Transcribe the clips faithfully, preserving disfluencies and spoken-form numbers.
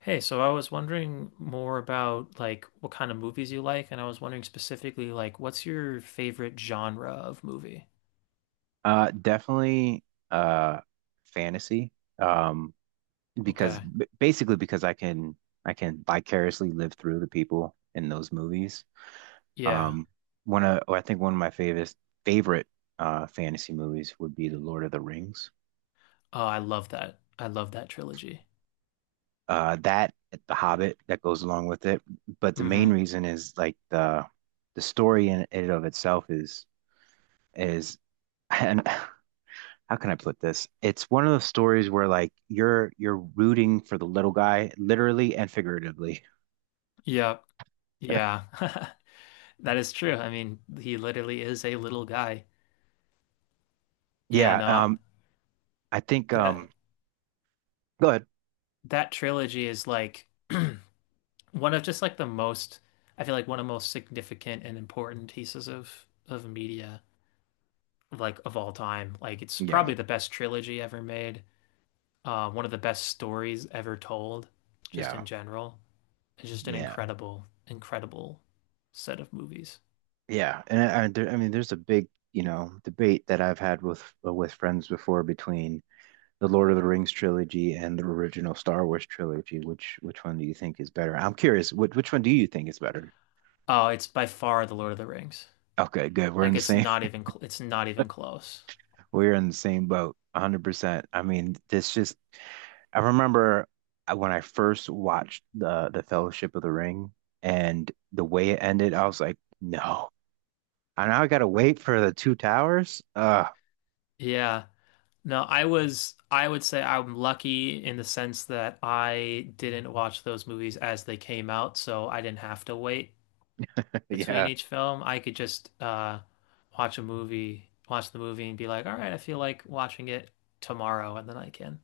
Hey, so I was wondering more about like what kind of movies you like, and I was wondering specifically like what's your favorite genre of movie? Uh, definitely uh fantasy. Um, because Okay. B- basically because I can I can vicariously live through the people in those movies. Yeah. Um, one of I think one of my favorite favorite uh fantasy movies would be The Lord of the Rings. Oh, I love that. I love that trilogy. Uh, that The Hobbit that goes along with it. But the main Mm-hmm. reason is like the the story in it of itself is is and. How can I put this? It's one of those stories where like you're you're rooting for the little guy, literally and figuratively. Yep. Yeah. That is true. I mean, he literally is a little guy. Yeah, Yeah. no, Um. I think. that Um. Go ahead. that trilogy is like one of just like the most, I feel like one of the most significant and important pieces of of media, like of all time. Like it's probably Yeah. the best trilogy ever made, uh, one of the best stories ever told, just in Yeah. general. It's just an Yeah. incredible, incredible set of movies. Yeah. And I, I, there, I mean, there's a big you know debate that I've had with with friends before between the Lord of the Rings trilogy and the original Star Wars trilogy. Which which one do you think is better? I'm curious. Which which one do you think is better? Oh, it's by far The Lord of the Rings. Okay, good. We're in Like the it's same not even cl it's not even close. we're in the same boat. one hundred percent. I mean, this just I remember uh, when I first watched the the Fellowship of the Ring and the way it ended, I was like, no. I now I gotta wait for the two towers. Uh Yeah. No, I was I would say I'm lucky in the sense that I didn't watch those movies as they came out, so I didn't have to wait between yeah. each film. I could just uh, watch a movie, watch the movie, and be like, all right, I feel like watching it tomorrow, and then I can.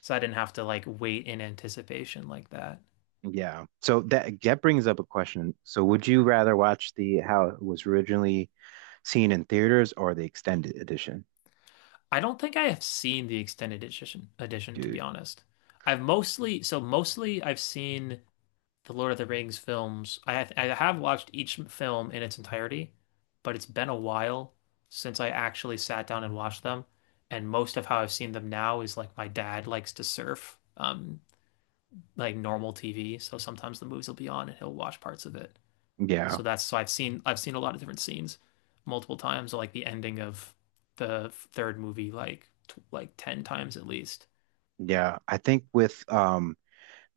So I didn't have to like wait in anticipation like that. Yeah. So that that brings up a question. So would you rather watch the how it was originally seen in theaters or the extended edition? I don't think I have seen the extended edition, edition to be Dude. honest. I've mostly, so mostly I've seen the Lord of the Rings films. I have, I have watched each film in its entirety, but it's been a while since I actually sat down and watched them, and most of how I've seen them now is like my dad likes to surf. Um, like normal T V, so sometimes the movies will be on and he'll watch parts of it. So Yeah. that's, so I've seen I've seen a lot of different scenes multiple times, like the ending of the third movie, like t like ten times at least. Yeah. I think with um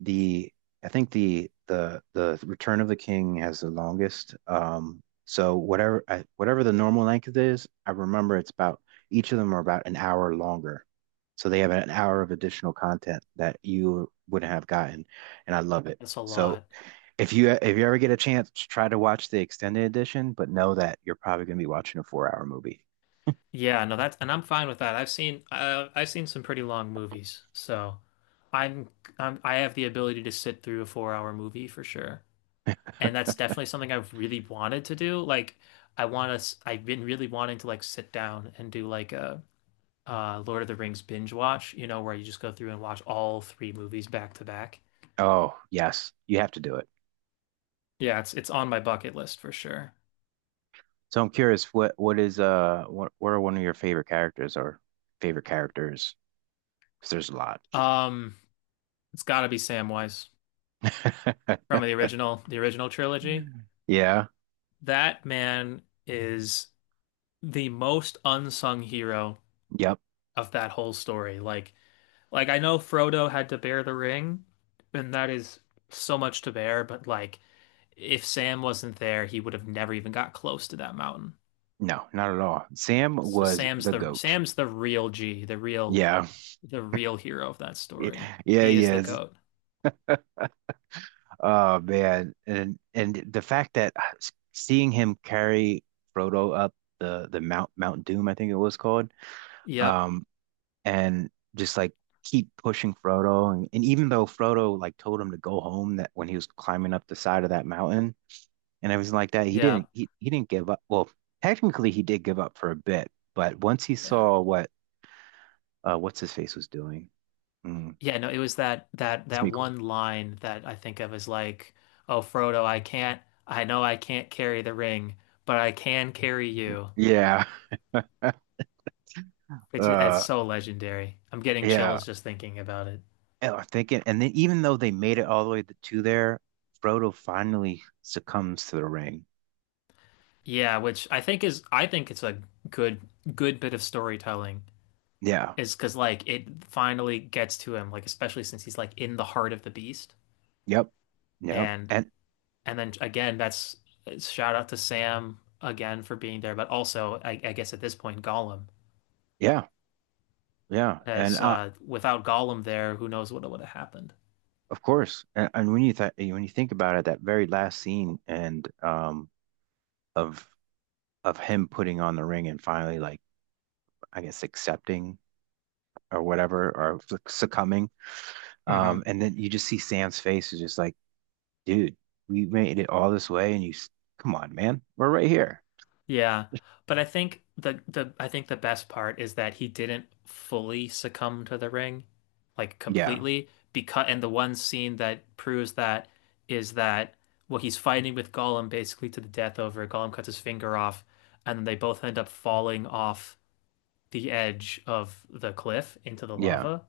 the I think the the the Return of the King has the longest. Um, so whatever I, whatever the normal length is, I remember it's about each of them are about an hour longer. So they have an hour of additional content that you wouldn't have gotten, and I love it. That's a So lot. if you if you ever get a chance, try to watch the extended edition, but know that you're probably going to be watching a four hour movie. Yeah, no, that's, and I'm fine with that. I've seen uh, I've seen some pretty long movies, so I'm, I'm I have the ability to sit through a four hour movie for sure, and that's definitely something I've really wanted to do. Like I want to, I've been really wanting to like sit down and do like a uh Lord of the Rings binge watch, you know, where you just go through and watch all three movies back to back. Oh, yes, you have to do it. Yeah, it's it's on my bucket list for sure. So I'm curious, what what is uh what what are one of your favorite characters or favorite characters? 'Cause there's a lot. Um, it's gotta be Samwise from the original, the original trilogy. Mm. Yeah. That man is the most unsung hero Yep. of that whole story. Like like I know Frodo had to bear the ring, and that is so much to bear, but like if Sam wasn't there, he would have never even got close to that mountain. No, not at all. Sam So was Sam's the the goat. Sam's the real G, the real Yeah. the real hero of that story. Yeah, He he is the is. goat. Oh man, and and the fact that seeing him carry Frodo up the the Mount Mount Doom, I think it was called, Yep. um, and just like keep pushing Frodo, and, and even though Frodo like told him to go home that when he was climbing up the side of that mountain and everything like that, he Yeah. didn't he, he didn't give up. Well, technically he did give up for a bit, but once he Yeah. saw what uh what's his face was doing, mm, Yeah, no, it was that that that Smeagol. one line that I think of, as like, "Oh Frodo, I can't I know I can't carry the ring, but I can carry you." Yeah, Which is- it's uh, so legendary. I'm getting yeah. chills just thinking about it. Oh, I think it, and then even though they made it all the way to there, Frodo finally succumbs to the ring. Yeah, which I think is I think it's a good good bit of storytelling. Yeah. Is because like it finally gets to him, like especially since he's like in the heart of the beast. Yep. Yep. And And And then again, that's shout out to Sam again for being there, but also I, I guess at this point Gollum, yeah, yeah, and as uh, uh, without Gollum there, who knows what would have happened. of course, and, and when you th when you think about it, that very last scene and um of of him putting on the ring and finally like I guess accepting or whatever or suc- succumbing, Hmm. um, and then you just see Sam's face is just like, dude, we made it all this way, and you, s- come on, man, we're right here. Yeah, but I think the the I think the best part is that he didn't fully succumb to the ring, like Yeah. completely. Because, and the one scene that proves that is that, well, he's fighting with Gollum basically to the death over. Gollum cuts his finger off, and then they both end up falling off the edge of the cliff into the Yeah. lava.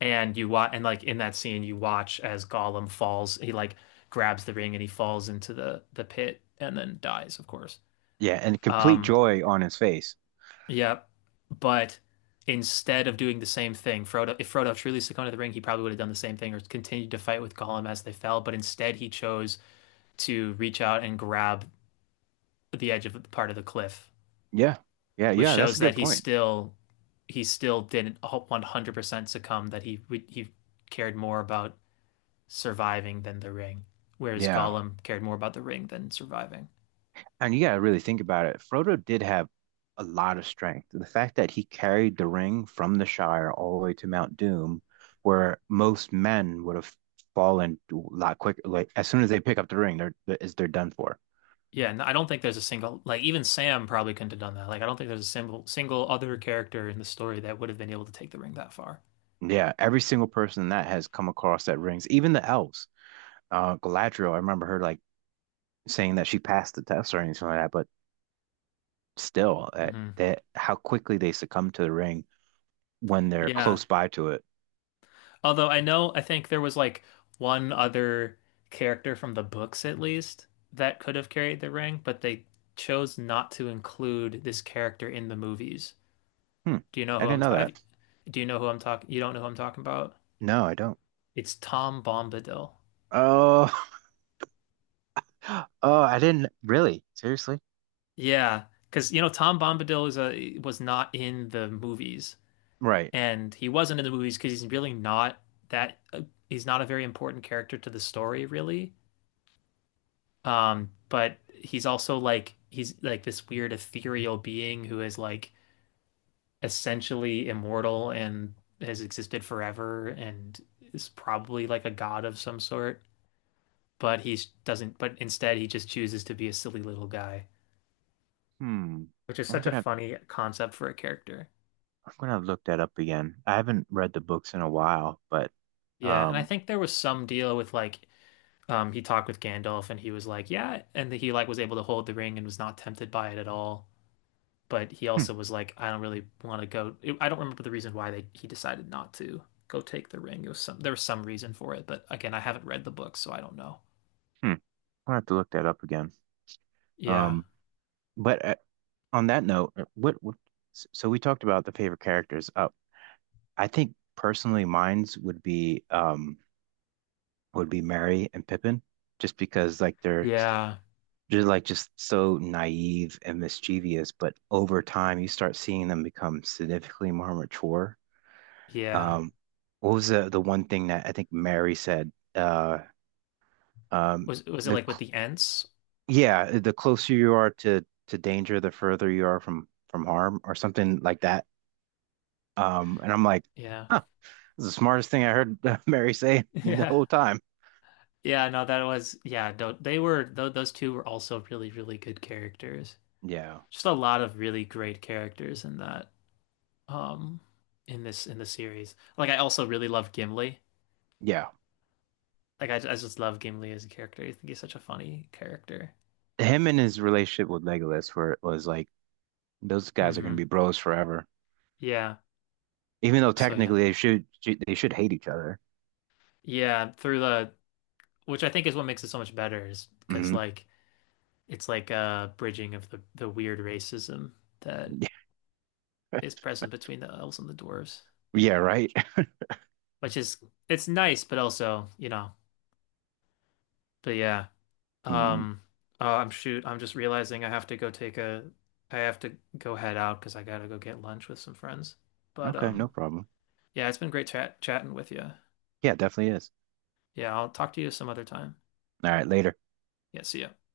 And you watch, and like in that scene, you watch as Gollum falls. He like grabs the ring and he falls into the the pit and then dies, of course. Yeah, and complete Um, joy on his face. yeah, but instead of doing the same thing, Frodo, if Frodo truly succumbed to the ring, he probably would have done the same thing or continued to fight with Gollum as they fell. But instead, he chose to reach out and grab the edge of the part of the cliff, Yeah. Yeah, which yeah, that's shows a that good he point. still, he still didn't one hundred percent succumb, that he he cared more about surviving than the ring, whereas Yeah. Gollum cared more about the ring than surviving. And you gotta really think about it. Frodo did have a lot of strength. The fact that he carried the ring from the Shire all the way to Mount Doom, where most men would have fallen a lot quicker. Like as soon as they pick up the ring, they're they're is- they're done for. Yeah, and I don't think there's a single, like even Sam probably couldn't have done that. Like I don't think there's a single single other character in the story that would have been able to take the ring that far. Yeah, every single person that has come across that rings, even the elves. Uh, Galadriel, I remember her like saying that she passed the test or anything like that, but still, that, Hmm. that how quickly they succumb to the ring when they're Yeah, close by to it. although I know I think there was like one other character from the books at least that could have carried the ring, but they chose not to include this character in the movies. Hmm. Do you know I who I'm didn't know talking? that. Do you know who I'm talking? You don't know who I'm talking about? No, I don't. It's Tom Bombadil. Oh, oh, I didn't really. Seriously? Yeah, because you know Tom Bombadil is a, was not in the movies, Right. and he wasn't in the movies because he's really not that. Uh, he's not a very important character to the story, really. Um, but he's also like, he's like this weird ethereal being who is like essentially immortal and has existed forever and is probably like a god of some sort. But he doesn't. But instead, he just chooses to be a silly little guy, Hmm. which is I'm such a gonna funny concept for a character. I'm gonna look that up again. I haven't read the books in a while, but Yeah, and I um, think there was some deal with like um, he talked with Gandalf, and he was like, yeah, and he like was able to hold the ring and was not tempted by it at all. But he hmm, also was like, I don't really want to go. I don't remember the reason why they he decided not to go take the ring. It was some, there was some reason for it, but again, I haven't read the book, so I don't know. hmm. I'm gonna have to look that up again. Yeah, Um, but uh, on that note, uh, what, what? s- So we talked about the favorite characters. Uh, I think personally, mine's would be um would be Mary and Pippin, just because like they're yeah, just like just so naive and mischievous, but over time you start seeing them become significantly more mature. yeah. Um, what was the the one thing that I think Mary said? Uh, um, Was was it the like with cl- the Ents? yeah, the closer you are to to danger, the further you are from from harm, or something like that. Um, and I'm like, Yeah, huh, this is the smartest thing I heard Mary say in the yeah. whole time. Yeah, no, that was, yeah, tho- they were tho- those two were also really, really good characters. Yeah, Just a lot of really great characters in that um in this, in the series. Like I also really love Gimli. yeah. Like I, I just love Gimli as a character. I think he's such a funny character. Him and his relationship with Legolas, where it was like, those guys are gonna Hmm. be bros forever. Yeah. Even though So yeah. technically they should they should hate each other. Yeah, through the, which I think is what makes it so much better is because Hmm. like it's like a bridging of the the weird racism that is present between the elves and the dwarves, Yeah, right. which is, it's nice, but also, you know. But yeah, Mhm. um, oh, I'm, shoot. I'm just realizing I have to go take a, I have to go head out because I gotta go get lunch with some friends. But Okay, no um, problem. yeah, it's been great chat chatting with you. Yeah, it definitely is. Yeah, I'll talk to you some other time. All right, later. Yeah, see ya.